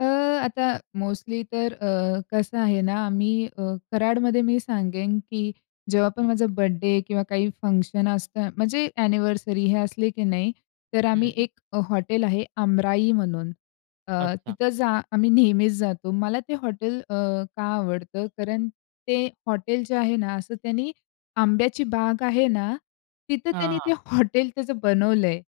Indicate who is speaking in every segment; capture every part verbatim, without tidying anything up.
Speaker 1: अ, आता मोस्टली तर अ, कसं आहे ना, आम्ही अ, कराडमध्ये मी सांगेन की जेव्हा पण
Speaker 2: हं.
Speaker 1: माझा बर्थडे किंवा काही फंक्शन असतं. म्हणजे ॲनिव्हर्सरी हे असले की नाही, तर आम्ही
Speaker 2: हं.
Speaker 1: एक अ, हॉटेल आहे अमराई म्हणून अ,
Speaker 2: अच्छा.
Speaker 1: तिथं जा आम्ही नेहमीच जातो. मला ते हॉटेल अ, का आवडतं? कारण ते हॉटेल जे आहे ना असं त्यांनी आंब्याची बाग आहे ना, तिथं
Speaker 2: हां,
Speaker 1: त्यांनी
Speaker 2: हां.
Speaker 1: ते हॉटेल त्याचं बनवलंय.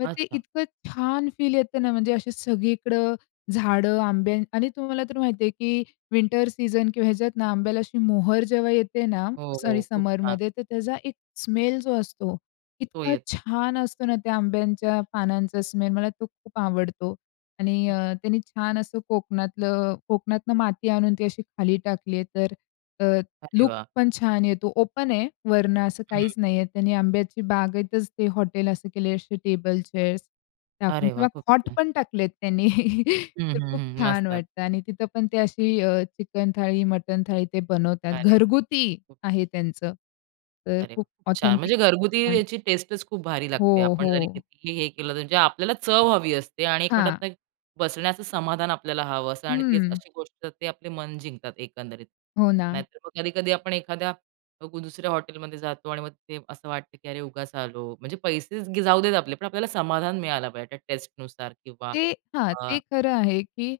Speaker 1: मग ते
Speaker 2: अच्छा.
Speaker 1: इतकं छान फील येतं ना म्हणजे असे सगळीकडं झाडं आंब्याची आणि तुम्हाला तर माहिती आहे की विंटर सीझन किंवा ह्याच्यात ना आंब्याला अशी मोहर जेव्हा येते ना,
Speaker 2: हो, हो.
Speaker 1: सॉरी
Speaker 2: खूप छान.
Speaker 1: समरमध्ये तर त्याचा एक स्मेल जो असतो
Speaker 2: तो
Speaker 1: इतका
Speaker 2: येतो.
Speaker 1: छान असतो ना त्या आंब्यांच्या पानांचा स्मेल. मला तो खूप आवडतो आणि
Speaker 2: हं.
Speaker 1: अ, त्यांनी छान असं कोकणातलं कोकणातून माती आणून ती अशी खाली टाकली आहे. तर अ,
Speaker 2: अरे
Speaker 1: लूक
Speaker 2: वाह!
Speaker 1: पण छान येतो. ओपन आहे वरनं असं काहीच
Speaker 2: हं.
Speaker 1: नाही आहे. त्यांनी आंब्याची बागेतच ते हॉटेल असं केलं आहे. अशी टेबल, चेअर्स टाकून
Speaker 2: अरे वाह!
Speaker 1: किंवा
Speaker 2: खूप
Speaker 1: हॉट
Speaker 2: छान.
Speaker 1: पण टाकलेत त्यांनी.
Speaker 2: हं,
Speaker 1: तर
Speaker 2: हं,
Speaker 1: खूप
Speaker 2: हं,
Speaker 1: छान
Speaker 2: मस्तचं.
Speaker 1: वाटतं आणि तिथे पण ते अशी अ, चिकन थाळी, मटण थाळी ते बनवतात.
Speaker 2: अरे वाह!
Speaker 1: घरगुती
Speaker 2: खूप
Speaker 1: आहे त्यांचं. तर
Speaker 2: अरे वाह!
Speaker 1: खूप
Speaker 2: खूप छान.
Speaker 1: ऑथेंटिक
Speaker 2: म्हणजे घरगुती
Speaker 1: पण.
Speaker 2: याची टेस्टच खूप भारी लागते.
Speaker 1: हो,
Speaker 2: आपण जरी
Speaker 1: हो.
Speaker 2: कितीही हे केलं तर म्हणजे आपल्याला चव हवी असते आणि एक
Speaker 1: हां.
Speaker 2: म्हणतात ना, की बसण्याचं समाधान आपल्याला हवं असत आणि त्यात
Speaker 1: हं.
Speaker 2: अशी गोष्ट ते आपले मन जिंकतात एकंदरीत.
Speaker 1: हो ना.
Speaker 2: नाहीतर मग कधी-कधी आपण एखाद्या ग दुसऱ्या हॉटेलमध्ये जातो आणि मग ते असं वाटतं की अरे, उगाच आलो. म्हणजे पैसेच ग जाऊ देत आपले, पण आपल्याला समाधान मिळायला पाहिजे, त्या टेस्टनुसार किंवा
Speaker 1: ते हां,
Speaker 2: अ
Speaker 1: ते खरं आहे की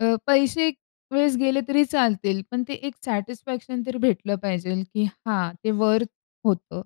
Speaker 1: अ, पैसे एक वेळेस गेले तरी चालतील, पण ते एक सॅटिस्फॅक्शन तरी भेटलं पाहिजेल की हां, ते वर्थ होतं.